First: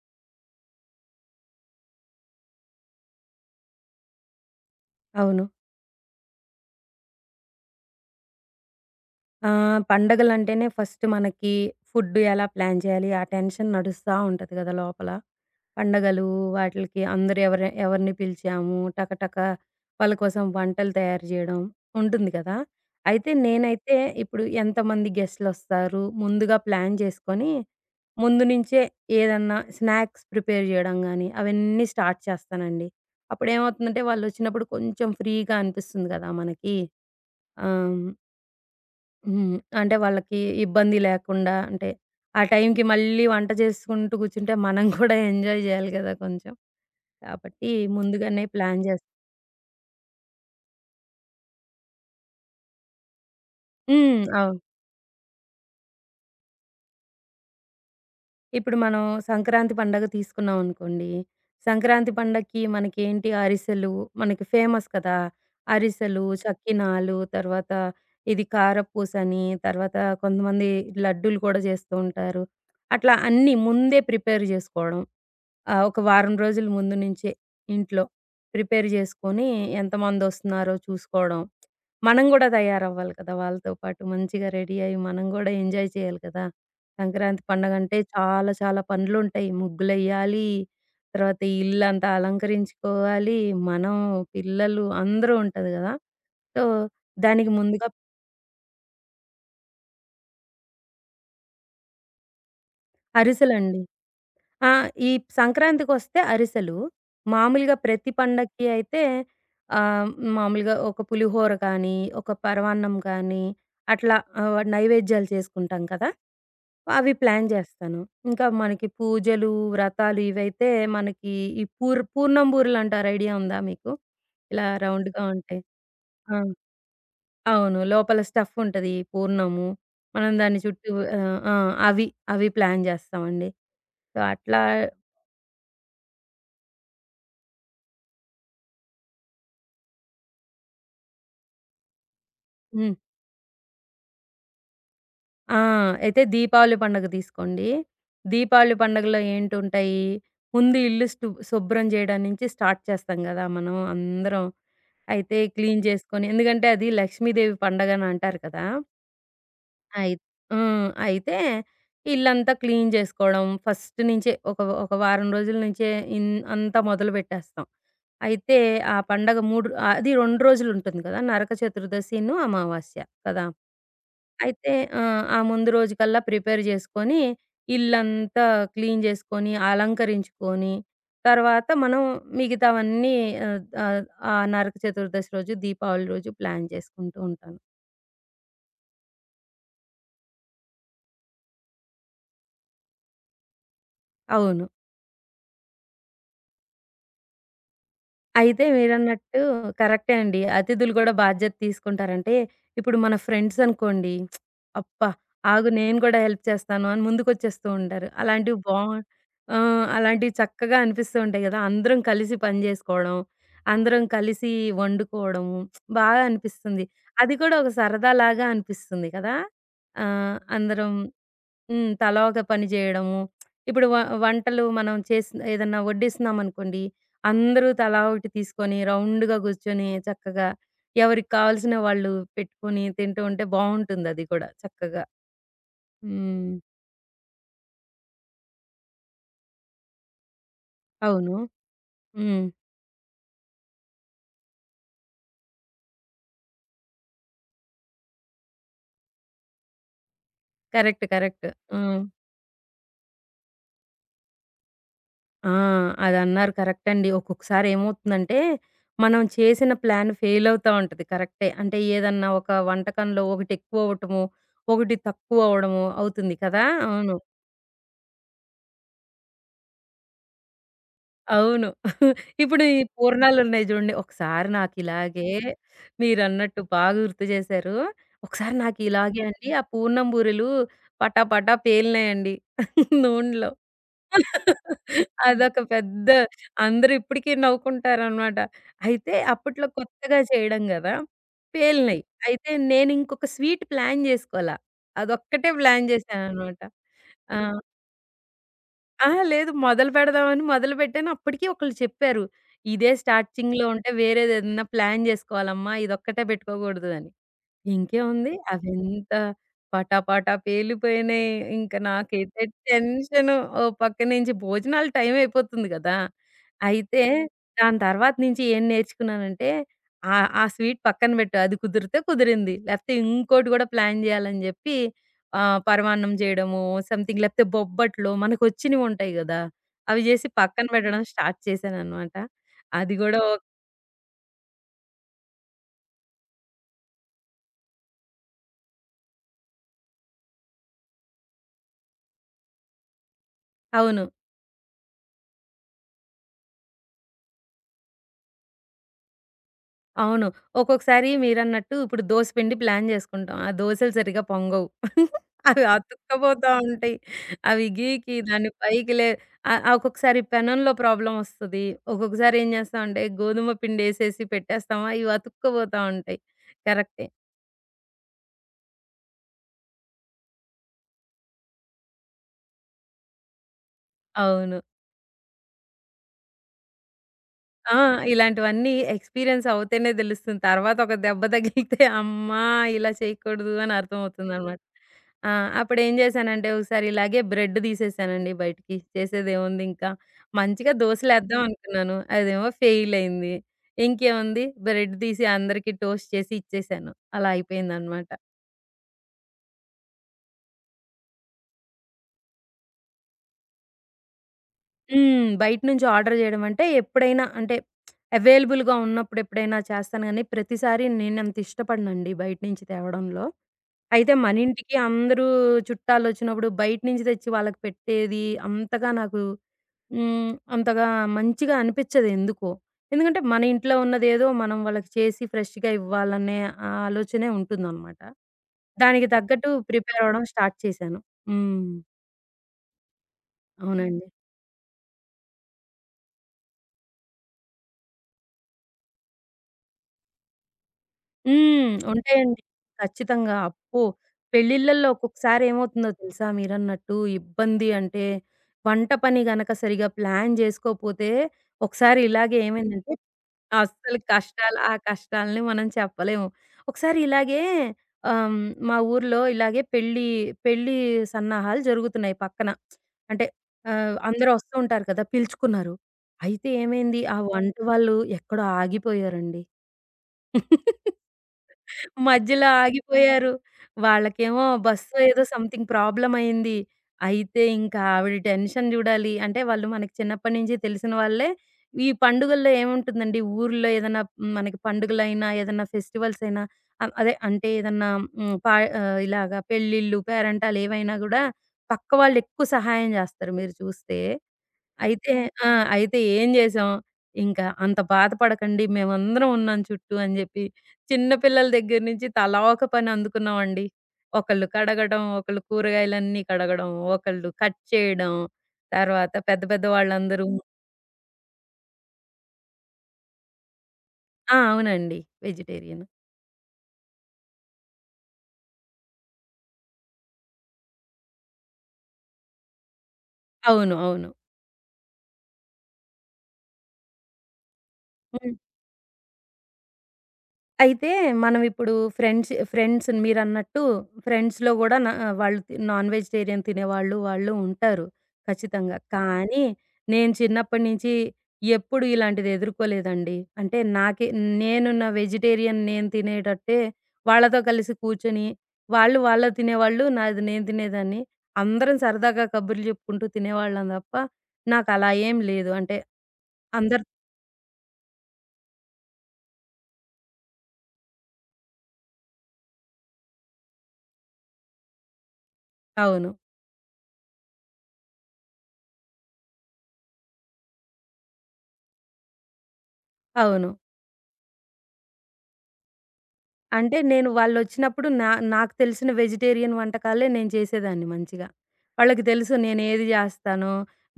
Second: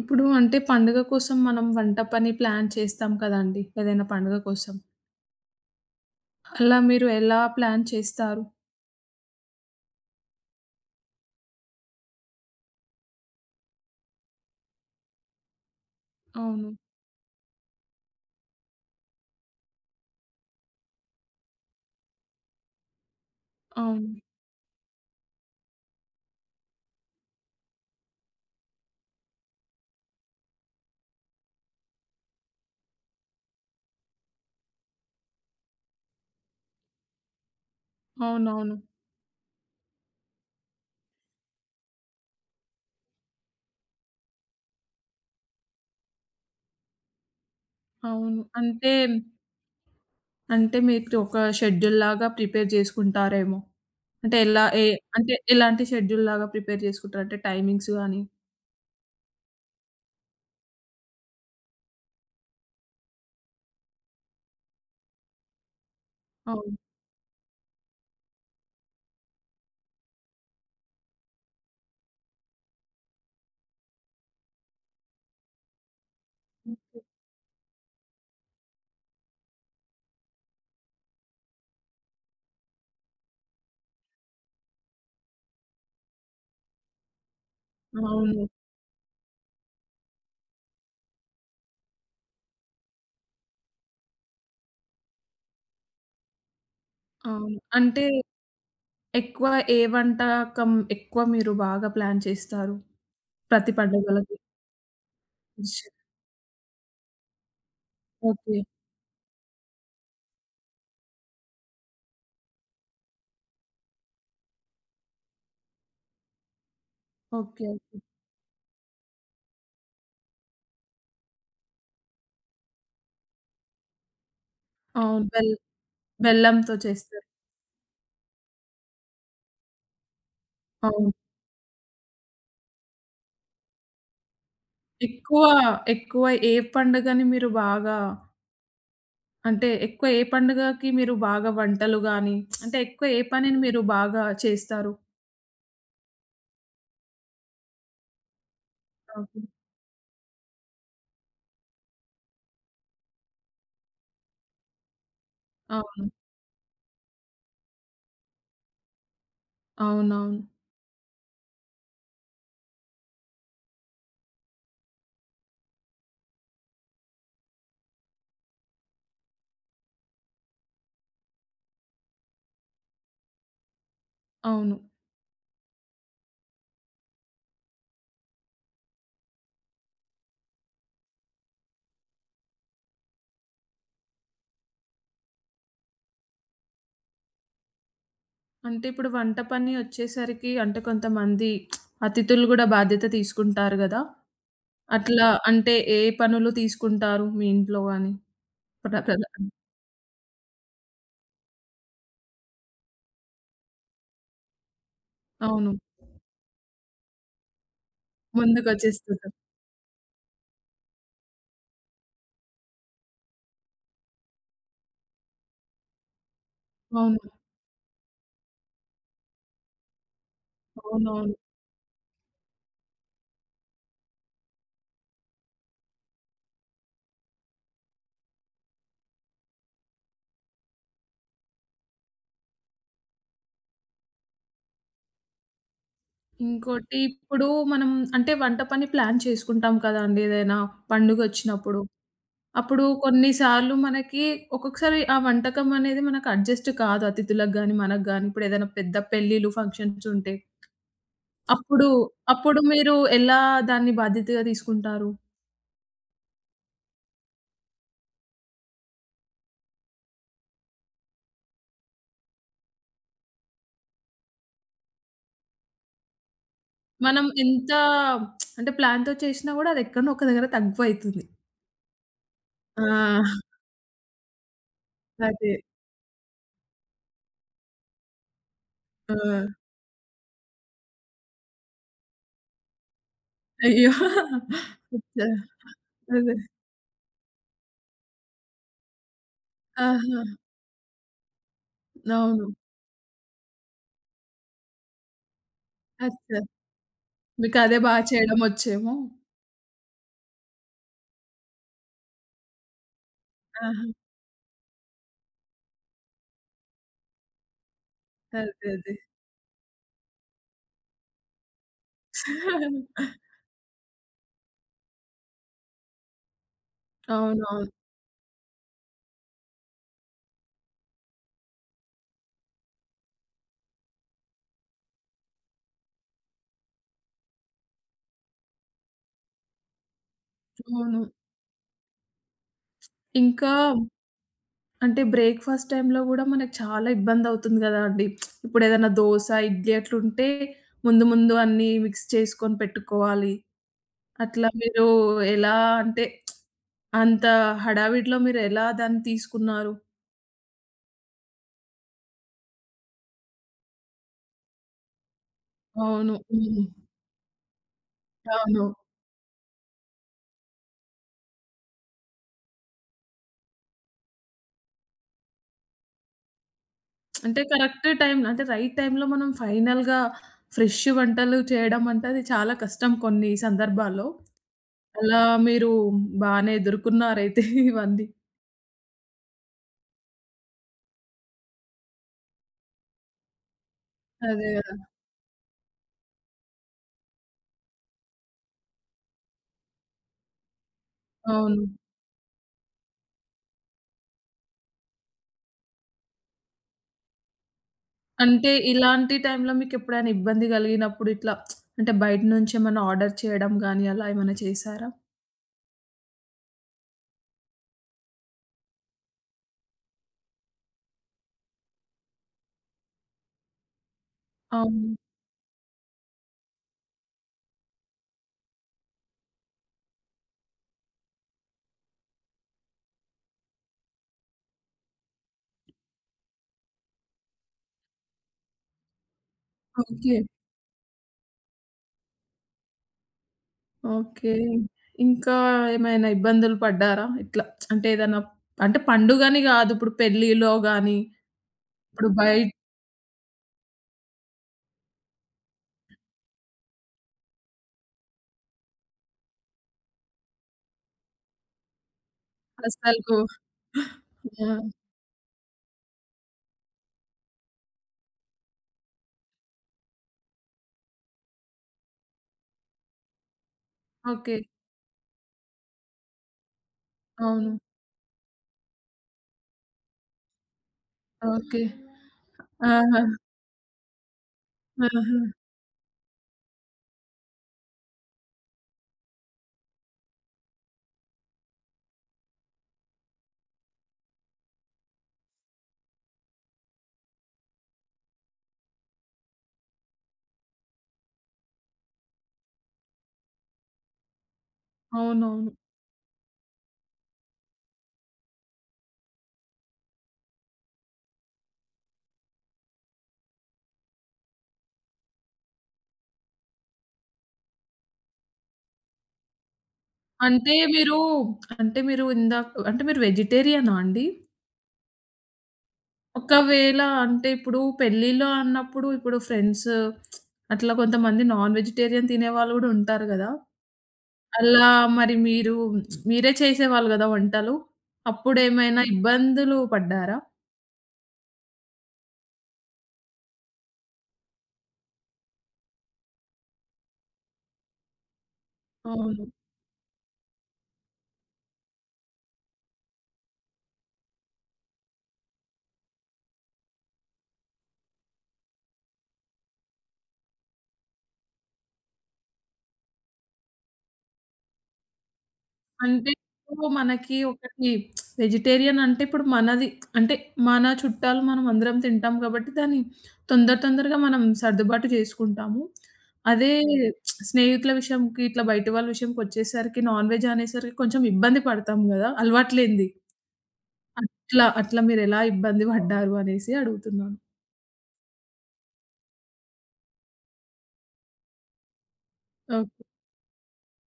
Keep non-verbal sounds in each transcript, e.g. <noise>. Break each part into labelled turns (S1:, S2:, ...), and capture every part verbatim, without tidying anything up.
S1: ఇప్పుడు అంటే పండుగ కోసం మనం వంట పని ప్లాన్ చేస్తాం కదండీ! ఏదైనా పండుగ కోసం.
S2: అవును.
S1: అలా మీరు ఎలా ప్లాన్ చేస్తారు?
S2: ఆహ్, పండగలంటేనే ఫస్ట్ మనకి ఫుడ్ ఎలా ప్లాన్ చేయాలి? ఆ టెన్షన్ నడుస్తా ఉంటది గదా! లోపల. పండగలు
S1: అవును.
S2: వాటిలకి అందరూ ఎవరి ఎవరిని పిలిచాము, టకటక వాళ్ళ కోసం వంటలు తయారు జేయడం ఉంటుంది కదా! అయితే నేనైతే
S1: అవును.
S2: ఇప్పుడు ఎంతమంది గెస్ట్‌లొస్తారు, ముందుగా ప్లాన్ జేసుకొని, ముందు నుంచే ఏదన్నా స్నాక్స్ ప్రిపేర్ జేయడం గానీ, అవన్నీ స్టార్ట్ చేస్తానండి. అప్పుడేమవుతుందంటే వాళ్ళొచ్చినప్పుడు కొంచెం ఫ్రీగా అనిపిస్తుంది గదా మనకి. ఆ!
S1: అవునవును.
S2: హ్మ్. అంటే వాళ్ళకి ఇబ్బంది లేకుండా అంటే, ఆ టైంకి మళ్ళీ వంట చేసుకుంటూ కూర్చుంటే మనం కూడా ఎంజాయ్ జేయాలి గదా! కొంచెం. కాబట్టి
S1: అవును.
S2: ముందుగానే ప్లాన్
S1: అంటే,
S2: జేస్
S1: అంటే మీకు ఒక షెడ్యూల్‌లాగా ప్రిపేర్ చేసుకుంటారేమో.
S2: హ్మ్.
S1: అంటే
S2: అవును.
S1: ఎలా ఏ అంటే ఎలాంటి షెడ్యూల్‌లాగా ప్రిపేర్ చేసుకుంటారు? అంటే టైమింగ్స్ గాని.
S2: ఇప్పుడు మనం సంక్రాంతి పండగ తీసుకున్నాం అనుకోండి. సంక్రాంతి పండగకి మనకేంటి అరిసెలు మనకి ఫేమస్ కదా! అరిసెలు,
S1: అవును.
S2: చక్కినాలు, తర్వాత ఇది కారపూసని, తర్వాత కొంతమంది లడ్డూలు కూడా జేస్తూ ఉంటారు. అట్లా అన్నీ ముందే ప్రిపేర్ జేసుకోవడం. ఆ! ఒక వారం రోజుల ముందు
S1: ఓకే.
S2: నుంచే ఇంట్లో ప్రిపేర్ చేసుకొని ఎంతమందొస్తున్నారో చూసుకోవడం. మనం గూడా తయారవ్వాలి కదా! వాళ్ళతో పాటు మంచిగా రెడీ అయ్యి మనం గూడా ఎంజాయ్ చేయాలి కదా! సంక్రాంతి పండగంటే
S1: అవును.
S2: చాలా చాలా పనులుంటాయి. ముగ్గులెయ్యాలి, తర్వాత ఈ ఇల్లంతా అలంకరించుకోవాలి. మనం, పిల్లలు అందరూ ఉంటది గదా! సో, దానికి
S1: అవును.
S2: ముందుగా
S1: అంటే ఎక్కువ ఏ వంటకం ఎక్కువ మీరు బాగా ప్లాన్ చేస్తారు? ప్రతి
S2: అరిసెలండి.
S1: పండుగలకి?
S2: ఆ! ఈ సంక్రాంతికొస్తే అరిసెలు. మామూలుగా ప్రతి
S1: ఓకే.
S2: పండక్కి అయితే ఆహ్, మామూలుగా ఒక పులిహోర కానీ, ఒక పరమాన్నం కానీ అట్లా ఆహ్, నైవేద్యాలు చేసుకుంటాం కదా! అవి ప్లాన్
S1: ఓకే. ఓకే.
S2: చేస్తాను. ఇంకా మనకి పూజలు, వ్రతాలు ఇవైతే మనకి ఈ పూర్ పూర్ణం బూరెలు అంటారు, ఐడియా ఉందా మీకు? ఇలా రౌండ్‌గా
S1: అవును. బెల్
S2: ఉంటాయి. ఆ!
S1: బెల్లంతో చేస్తారు.
S2: అవును. లోపల స్టఫ్ ఉంటది. పూర్ణము మనం దాని చుట్టూ
S1: అవును.
S2: ఆహ్, ఆ! అవి అవి ప్లాన్ చేస్తామండి. సో, అట్లా
S1: ఎక్కువ, ఎక్కువ ఏ పండుగని మీరు బాగా, అంటే ఎక్కువ ఏ పండుగకి మీరు బాగా వంటలు గాని, అంటే
S2: హ్మ్.
S1: ఎక్కువ ఏ పనిని మీరు బాగా చేస్తారు?
S2: ఆ! అయితే దీపావళి పండుగ తీసుకోండి. దీపావళి పండుగలో
S1: ఓకే.
S2: ఏంటుంటాయి, ముందు ఇల్లు స్తు శుభ్రం చేయడం నుంచి స్టార్ట్ చేస్తాం గదా! మనం అందరం. అయితే క్లీన్
S1: అవును.
S2: చేసుకొని, ఎందుకంటే అది లక్ష్మీదేవి పండగని అంటారు కదా! అయి
S1: అవునవును.
S2: హ్మ్. అయితే ఇల్లంతా క్లీన్ జేసుకోవడం ఫస్ట్ నుంచే ఒక ఒక వారం రోజుల నుంచే ఇన్ అంతా మొదలుపెట్టేస్తాం. అయితే ఆ పండగ మూడు అది రెండు రోజులుంటుంది కదా! నరక చతుర్దశిను, అమావాస్య కదా! అయితే
S1: అవును.
S2: ఆ! ఆ ముందు రోజుకల్లా ప్రిపేర్ చేసుకొని, ఇల్లంతా క్లీన్ చేసుకొని, అలంకరించుకొని, తర్వాత మనం మిగతావన్నీ ఆహ్, ఆహ్, ఆ నరక చతుర్దశి రోజు, దీపావళి రోజు ప్లాన్ చేసుకుంటూ ఉంటాను.
S1: అంటే ఇప్పుడు వంట పని వచ్చేసరికి అంటే కొంతమంది అతిథులు గూడా బాధ్యత తీసుకుంటారు గదా!
S2: అవును.
S1: అట్లా అంటే ఏ పనులు తీసుకుంటారు మీ ఇంట్లో గాని?
S2: అయితే
S1: ప్ర ప్రద.
S2: మీరన్నట్టు కరెక్టే అండి. అతిథులు గూడా బాధ్యత తీసుకుంటారంటే, ఇప్పుడు మన ఫ్రెండ్స్ అనుకోండి, అబ్బా! ఆగు
S1: అవును.
S2: నేను గూడా హెల్ప్ చేస్తాను అని ముందుకొచ్చేస్తూ ఉంటారు. అలాంటివి బా
S1: ముందుకొచ్చేస్తుంటారు.
S2: ఆ! అలాంటివి చక్కగా అనిపిస్తూ ఉంటాయి గదా! అందరం కలిసి పని జేసుకోవడం, అందరం కలిసి వండుకోవడము బాగా అనిపిస్తుంది.
S1: అవును.
S2: అది కూడా ఒక సరదాలాగా అనిపిస్తుంది కదా! ఆహ్, అందరం
S1: అవునవును.
S2: హ్మ్. తలా ఒక పని జేయడము. ఇప్పుడు వ వంటలు మనం చేసిన ఏదన్నా వడ్డిస్తున్నామనుకోండి, అందరూ తలా ఒకటి తీసుకొని రౌండ్‌గా గూర్చొని చక్కగా ఎవరికి కావాల్సిన వాళ్ళు పెట్టుకొని తింటూ ఉంటే బావుంటుందది కూడా చక్కగా. హ్మ్.
S1: ఇంకోటి ఇప్పుడు మనం అంటే వంట పని ప్లాన్ చేసుకుంటాం కదండీ! ఏదైనా
S2: అవును.
S1: పండుగొచ్చినప్పుడు.
S2: హ్మ్.
S1: అప్పుడు కొన్నిసార్లు మనకి ఒక్కొక్కసారి ఆ వంటకం అనేది మనకు అడ్జస్ట్ కాదు. అతిథులకు గాని, మనకు గాని. ఇప్పుడు ఏదైనా పెద్ద పెళ్ళిళ్ళు, ఫంక్షన్స్ ఉంటే
S2: కరెక్ట్. కరెక్ట్.
S1: అప్పుడు,
S2: హ్మ్.
S1: అప్పుడు మీరు ఎలా దాన్ని బాధ్యతగా తీసుకుంటారు?
S2: ఆ! అదన్నారు కరెక్ట్ అండి. ఒక్కొక్కసారి ఏమవుతుందంటే, మనం చేసిన ప్లాన్ ఫెయిల్ అవుతా ఉంటది, కరెక్టే. అంటే ఏదన్నా ఒక వంటకంలో ఒకటెక్కువ అవ్వటము, ఒకటి తక్కువ అవ్వడము అవుతుంది కదా! అవును.
S1: మనం ఎంత అంటే ప్లాన్‌తో చేసినా గూడా అది ఎక్కడనో ఒక దగ్గర తక్కువైతుంది.
S2: అవును. ఇప్పుడు ఈ
S1: ఆ!
S2: పూర్ణాలున్నాయి జూడండి. ఒకసారి నాకిలాగే
S1: అదే.
S2: మీరన్నట్టు బాగా గుర్తు చేశారు. ఒకసారి నాకిలాగే అండి ఆ
S1: ఆ!
S2: పూర్ణం బూరెలు పటా పటా పేలినాయండి <laughs> నూనెలో.
S1: అయ్యో! అచ్చా!
S2: అదొక పెద్ద
S1: అదే.
S2: అందరూ ఇప్పటికి నవ్వుకుంటారనమాట. అయితే అప్పట్లో కొత్తగా
S1: ఆహా!
S2: చేయడం గదా! పేలినాయి.
S1: అవును.
S2: అయితే నేనింకొక స్వీట్ ప్లాన్ జేసుకోలా. అదొక్కటే ప్లాన్
S1: అచ్చా!
S2: చేశాననమాట. ఆ!
S1: మీకదే బా చేయడం వచ్చేమో.
S2: అహా! లేదు. మొదలుపెడదామని మొదలుపెట్టాను. అప్పటికి ఒకళ్ళు చెప్పారు. ఇదే స్టార్టింగ్‌లో
S1: ఆహా!
S2: ఉంటే వేరేదేదన్నా ప్లాన్ జేసుకోవాలమ్మా. ఇదొక్కటే పెట్టుకోకూడదు అని. ఇంకేముంది
S1: అదే. అదే.
S2: అవింత పటాపటా పేలిపోయినాయి. ఇంక నాకైతే టెన్షను. ఓ పక్క నుంచి భోజనాల టైం అయిపోతుంది గదా! అయితే
S1: అవునవును.
S2: దాని తర్వాత నుంచి ఏం నేర్చుకున్నానంటే ఆ ఆ స్వీట్ పక్కన పెట్టు. అది కుదిరితే కుదిరింది. లేకపోతే ఇంకోటి గూడా ప్లాన్ జేయాలని జెప్పి, ఆహ్, పరమాన్నం చేయడము, సంథింగ్ లేకపోతే బొబ్బట్లు మనకొచ్చినవుంటాయి గదా! అవి జేసి పక్కన
S1: అవును.
S2: పెట్టడం స్టార్ట్ చేశాననమాట. అది గూడా ఓ
S1: ఇంకా అంటే బ్రేక్‌ఫాస్ట్ టైమ్‌లో గూడా మనకు చాలా ఇబ్బందవుతుంది గదండీ! ఇప్పుడేదన్నా దోస, ఇడ్లీ అట్లుంటే ముందు ముందు అన్నీ మిక్స్ చేసుకొని పెట్టుకోవాలి.
S2: అవును.
S1: అట్లా మీరు ఎలా అంటే అంత హడావిడిలో మీరెలా దాన్ని తీసుకున్నారు?
S2: అవును. ఒక్కొక్కసారి మీరన్నట్టు ఇప్పుడు దోస పిండి ప్లాన్ జేసుకుంటాం. ఆ దోసలు సరిగ్గా పొంగవు. అవి
S1: అవును.
S2: అతుక్కపోతా
S1: హ్మ్.
S2: ఉంటాయి. అవి గీకి దాన్ని
S1: అవును.
S2: పైకి లే ఆహ్, ఆహ్, ఒక్కొక్కసారి పెనంలో ప్రాబ్లమ్ ఒస్తది. ఒక్కొక్కసారి ఏం జేస్తామంటే గోధుమ పిండేసేసి పెట్టేస్తామా, ఇవి అతుక్కపోతా ఉంటాయి. కరెక్టే.
S1: అంటే కరెక్ట్ టైంలో అంటే రైట్ టైంలో మనం ఫైనల్‌గా ఫ్రెష్ వంటలు చేయడం అంటే అది చాలా కష్టం కొన్ని సందర్భాల్లో.
S2: అవును.
S1: అలా మీరు బానే ఎదుర్కొన్నారైతే <laughs>
S2: ఆ!
S1: ఇవన్నీ.
S2: ఇలాంటివన్నీ ఎక్స్‌పీరియన్స్ అవుతేనే దెలుస్తుంది. తర్వాత ఒక దెబ్బ తగిలితే అమ్మా! ఇలా చేయకూడదు అని
S1: అదే
S2: అర్థమవుతుందనమాట.
S1: గదా!
S2: ఆ! అప్పుడేం జేశానంటే ఒకసారి ఇలాగే బ్రెడ్ తీసేసానండి బయటికి. చేసేదేముంది ఇంకా. మంచిగా దోసలేద్దాం
S1: అవును.
S2: అనుకున్నాను. అదేమో ఫెయిల్ అయింది. ఇంకేముంది బ్రెడ్ తీసి అందరికీ టోస్ట్ చేసి ఇచ్చేసాను. అలా అయిపోయిందనమాట.
S1: అంటే ఇలాంటి టైంలో మీకెప్పుడైనా ఇబ్బంది గలిగినప్పుడు ఇట్లా అంటే బయట నుంచి ఏమన్నా ఆర్డర్ చేయడం గానీ అలా ఏమైనా చేశారా?
S2: హ్మ్. బయట నుంచి ఆర్డర్ జేయడం అంటే ఎప్పుడైనా అంటే అవైలబుల్‌గా ఉన్నప్పుడు ఎప్పుడైనా చేస్తాను గానీ, ప్రతిసారి నేనంత ఇష్టపడనండి బయట నుంచి తేవడంలో. అయితే మనింటికి
S1: అవును.
S2: అందరూ చుట్టాలొచ్చినప్పుడు బయట నుంచి తెచ్చి వాళ్ళకి పెట్టేది అంతగా నాకు హ్మ్. అంతగా మంచిగా అనిపిచ్చదు ఎందుకో. ఎందుకంటే మన ఇంట్లో ఉన్నదేదో మనం వాళ్ళకి చేసి ఫ్రెష్‌గా ఇవ్వాలనే ఆ ఆలోచనే ఉంటుందనమాట. దానికి తగ్గట్టు ప్రిపేర్
S1: ఓకే.
S2: అవ్వడం స్టార్ట్ చేశాను. హ్మ్. అవునండి.
S1: ఓకే. ఇంకా ఏమైనా ఇబ్బందులు పడ్డారా? ఇట్లా అంటే ఏదన్నా అంటే పండుగని గాదు ఇప్పుడు పెళ్ళిలో గానీ,
S2: హ్మ్.
S1: ఇప్పుడు
S2: ఉంటాయండి.
S1: బయట.
S2: ఖచ్చితంగా. అబ్బో! పెళ్ళిళ్ళల్లో ఒక్కొక్కసారి ఏమవుతుందో తెలుసా మీరన్నట్టు ఇబ్బంది అంటే, వంట పని గనక సరిగ్గా ప్లాన్ జేసుకోపోతే, ఒకసారి ఇలాగే ఏమైందంటే
S1: అసలకు
S2: అస్సలు కష్టాలు
S1: యాహ్!
S2: ఆ కష్టాల్ని మనం చెప్పలేము. ఒకసారి ఇలాగే ఆహ్, హ్మ్, మా ఊర్లో ఇలాగే పెళ్లి, పెళ్లి సన్నాహాలు జరుగుతున్నాయి పక్కన. అంటే ఆహ్, అందరూ
S1: ఓకే.
S2: వస్తూ ఉంటారు కదా! పిలుచుకున్నారు. అయితే ఏమైంది, ఆ వంట
S1: అవును.
S2: వాళ్ళు ఎక్కడో ఆగిపోయారండి.
S1: ఓకే.
S2: మధ్యలో
S1: ఆహా!
S2: ఆగిపోయారు. వాళ్ళకేమో బస్సో
S1: ఆహా!
S2: ఏదో సంథింగ్ ప్రాబ్లమ్ అయింది. అయితే ఇంకా ఆవిడ టెన్షన్ జూడాలి. అంటే వాళ్ళు మనకి చిన్నప్పటి నుంచి తెలిసిన వాళ్ళే. ఈ పండుగల్లో ఏముంటుందండి ఊర్లో ఏదన్నా మనకి పండుగలైనా, ఏదన్నా ఫెస్టివల్స్ అయినా ఆహ్, అదే అంటే ఏదన్నా హ్మ్. పా ఆహ్, ఇలాగా పెళ్ళిళ్ళు, పేరంటాలు ఏవైనా గూడా పక్క వాళ్ళెక్కువ సహాయం జేస్తారు మీరు చూస్తే. అయితే
S1: అవునవును.
S2: ఆ! అయితే ఏం జేసాం, ఇంకా "అంత బాధపడకండి మేమందరం ఉన్నాం చుట్టూ" అని జెప్పి చిన్న పిల్లల దగ్గర నుంచి తలా ఒక పని అందుకున్నామండి. ఒకళ్ళు కడగడం, ఒకళ్ళు కూరగాయలన్నీ కడగడం, ఒకళ్ళు కట్ చేయడం, తర్వాత పెద్ద పెద్ద వాళ్ళందరూ
S1: అంటే మీరు అంటే మీరు ఇందాక అంటే మీరు వెజిటేరియనా అండి?
S2: ఆ! అవునండి. వెజిటేరియన్.
S1: ఒకవేళ అంటే ఇప్పుడు పెళ్ళిలో అన్నప్పుడు ఇప్పుడు ఫ్రెండ్స్ అట్లా కొంతమంది నాన్ వెజిటేరియన్ తినేవాళ్ళు గూడా ఉంటారు గదా!
S2: అవును. అవును.
S1: అలా మరి మీరు మీరే చేసేవాళ్ళు గదా వంటలు.
S2: హ్మ్.
S1: అప్పుడేమైనా ఇబ్బందులు పడ్డారా?
S2: అయితే మనమిప్పుడు ఫ్రెండ్స్ ఫ్రెండ్స్ మీరన్నట్టు ఫ్రెండ్స్‌లో గూడా నా వాళ్ళు నాన్ వెజిటేరియన్ తినేవాళ్ళు, వాళ్ళు ఉంటారు ఖచ్చితంగా.
S1: అవును.
S2: కానీ నేను చిన్నప్పటి నుంచి ఎప్పుడు ఇలాంటిది ఎదుర్కోలేదండి. అంటే నాకే నేను నా వెజిటేరియన్ నేను తినేటట్టే వాళ్ళతో కలిసి కూర్చొని, వాళ్ళు వాళ్ళు తినేవాళ్ళు, నాది నేను తినేదాన్ని. అందరం సరదాగా కబుర్లు చెప్పుకుంటూ తినేవాళ్ళం తప్ప, నాకలా ఏం లేదు. అంటే
S1: అంటే ఇప్పుడు
S2: అందరు
S1: మనకి ఒకటి వెజిటేరియన్ అంటే ఇప్పుడు మనది అంటే మన చుట్టాలు మనం అందరం తింటాం కాబట్టి దాన్ని తొందర తొందరగా మనం సర్దుబాటు చేసుకుంటాము.
S2: అవును.
S1: అదే స్నేహితుల విషయంకి ఇట్లా బయటి వాళ్ళ విషయంకొచ్చేసరికి నాన్ వెజ్ అనేసరికి కొంచెం ఇబ్బంది పడతాం గదా! అలవాటు లేనిది.
S2: అవును.
S1: అట్లా అట్లా మీరెలా ఇబ్బంది పడ్డారు అనేసి
S2: అంటే నేను
S1: అడుగుతున్నాను.
S2: వాళ్ళొచ్చినప్పుడు నా నాకు తెలిసిన వెజిటేరియన్ వంటకాలే నేను చేసేదాన్ని మంచిగా. వాళ్ళకి తెలుసు
S1: ఓకే.
S2: నేనేది జేస్తానో,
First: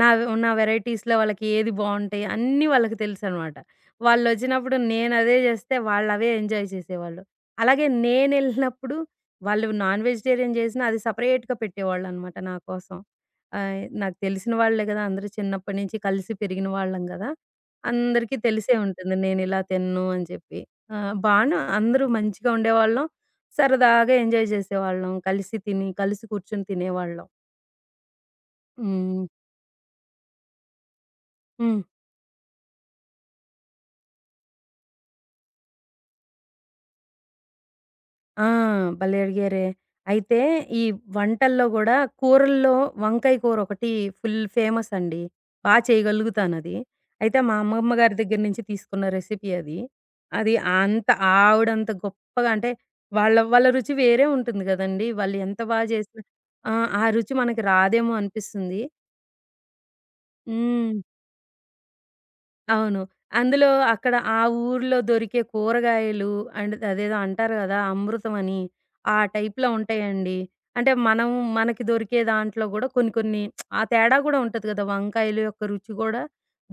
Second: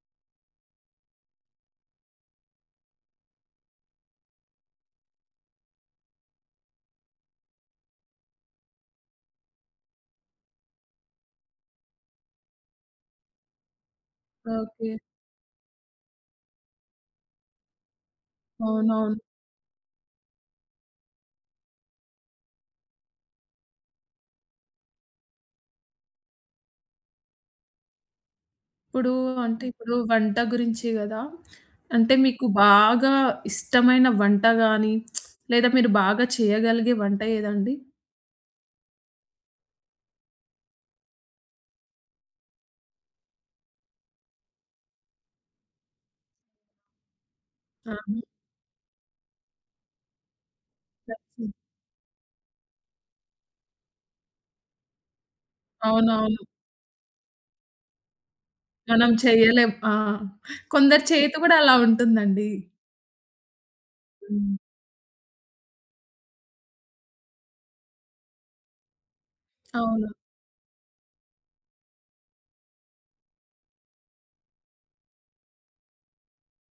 S2: నా నా వెరైటీస్‌లో వాళ్ళకి ఏది బావుంటాయి అన్నీ వాళ్ళకి తెలుసనమాట. వాళ్ళొచ్చినప్పుడు నేనదే జేస్తే వాళ్ళవే ఎంజాయ్ చేసేవాళ్ళు. అలాగే నేనెళ్ళినప్పుడు వాళ్ళు నాన్ వెజిటేరియన్ జేసినా అది సెపరేట్‌గా పెట్టేవాళ్ళనమాట నా కోసం. ఆహ్, నాకు తెలిసిన వాళ్ళే
S1: ఓకే.
S2: గదా! అందరూ చిన్నప్పటి నుంచి కలిసి పెరిగిన వాళ్ళం గదా! అందరికీ తెలిసే ఉంటుంది
S1: అవునవును.
S2: నేనిలా తినను అని చెప్పి. ఆ! బానే అందరూ మంచిగా ఉండేవాళ్ళం. సరదాగా ఎంజాయ్ చేసేవాళ్ళం. కలిసి తిని, కలిసి కూర్చొని తినేవాళ్ళం.
S1: ఇప్పుడు
S2: హ్మ్.
S1: అంటే ఇప్పుడు వంట గురించి గదా!
S2: హ్మ్.
S1: అంటే మీకు బాగా ఇష్టమైన వంట గాని, లేదా మీరు బాగా చేయగలిగే వంట ఏదండి?
S2: ఆ! భలే అడిగారే! అయితే ఈ వంటల్లో గూడా కూరల్లో వంకాయ కూరొకటి ఫుల్ ఫేమస్ అండి. బా చేయగలుగుతానది. అయితే మా అమ్మమ్మ
S1: ఆహా!
S2: గారి దగ్గర నుంచి తీసుకున్న రెసిపీ అది. అది అంత
S1: నచ్చింది.
S2: ఆవిడంత గొప్పగా అంటే వాళ్ళ వాళ్ళ రుచి వేరే ఉంటుంది గదండీ! వాళ్ళు ఎంత బా చేసినా
S1: అవునవును.
S2: ఆ! ఆ రుచి మనకి రాదేమో అనిపిస్తుంది.
S1: మనం చేయలేం. ఆ!
S2: హ్మ్.
S1: కొందరి చేతి గూడా అలా ఉంటుందండి.
S2: అవును. అందులో అక్కడ ఆ
S1: హ్మ్.
S2: ఊర్లో దొరికే కూరగాయలు అండ్ అదేదో అంటారు గదా! అమృతం అని. ఆ టైప్‌లో
S1: అవును.
S2: ఉంటాయండి. అంటే మనం మనకి దొరికే దాంట్లో గూడా కొన్ని కొన్ని ఆ తేడా గూడా ఉంటది గదా! వంకాయల యొక్క రుచి గూడా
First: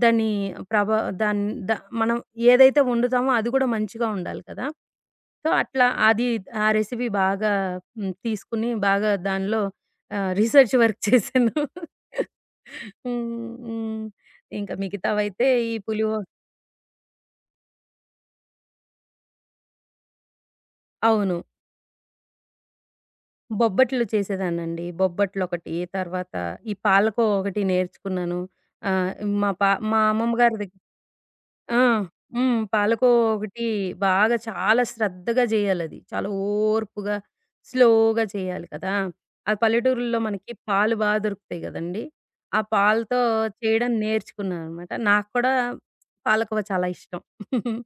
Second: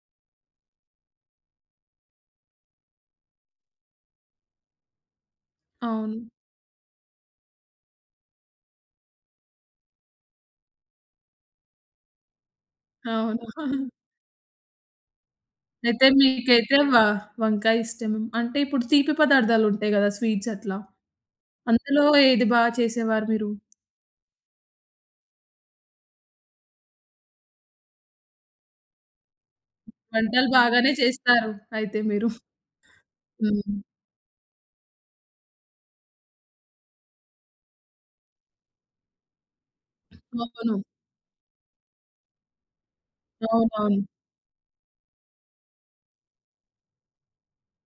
S2: దాన్ని ప్రభా దాన్ ద మనం ఏదైతే వండుతామో అది గూడా మంచిగా ఉండాలి కదా! సో, అట్లా
S1: అవును.
S2: అది ఆ రెసిపీ బాగా హ్మ్. తీసుకొని బాగా దానిలో ఆహ్, రీసెర్చ్ వర్క్ చేశాను. <laughs>
S1: అవును.
S2: హ్మ్. హ్మ్. ఇంకా మిగతావైతే ఈ
S1: అయితే
S2: పులిహో
S1: మీకైతే వ వంకాయ ఇష్టం. అంటే ఇప్పుడు తీపి పదార్థాలుంటాయి గదా! స్వీట్స్ అట్లా.
S2: అవును.
S1: అందులో ఏది బా చేసేవారు మీరు?
S2: బొబ్బట్లు చేసేదాన్నండి. బొబ్బట్లొకటి, తర్వాత ఈ పాలకోవ ఒకటి నేర్చుకున్నాను. ఆహ్, మా పా మా అమ్మమ్మ
S1: వంటలు
S2: గారి దగ్గర
S1: బాగానే చేస్తారు
S2: ఆ!
S1: అయితే మీరు.
S2: హ్మ్. పాలకోవ ఒకటి
S1: హ్మ్.
S2: బాగా చాలా శ్రద్ధగా జేయాలది. చాలా ఓర్పుగా, స్లోగా చేయాలి కదా! ఆ పల్లెటూరుల్లో మనకి
S1: అవును.
S2: పాలు బా దొరుకుతాయి గదండీ! ఆ పాలతో చేయడం
S1: అవునవును.
S2: నేర్చుకున్నాననమాట. నాకు కూడా పాలకోవ చాలా ఇష్టం. <laughs>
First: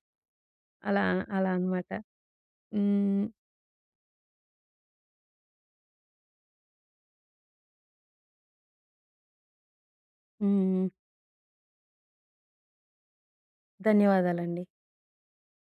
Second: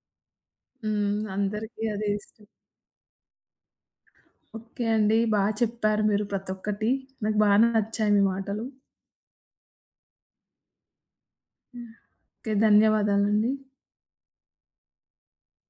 S2: అలా
S1: హ్మ్.
S2: అలా
S1: అందరికీ
S2: అనమాట.
S1: అదే ఇష్టం.
S2: హ్మ్.
S1: ఓకే అండి. బా చెప్పారు మీరు ప్రతొక్కటి. నాకు బా నచ్చాయి మీ మాటలు.
S2: హ్మ్.
S1: ఓకే. ధన్యవాదాలండి.
S2: ధన్యవాదాలండి.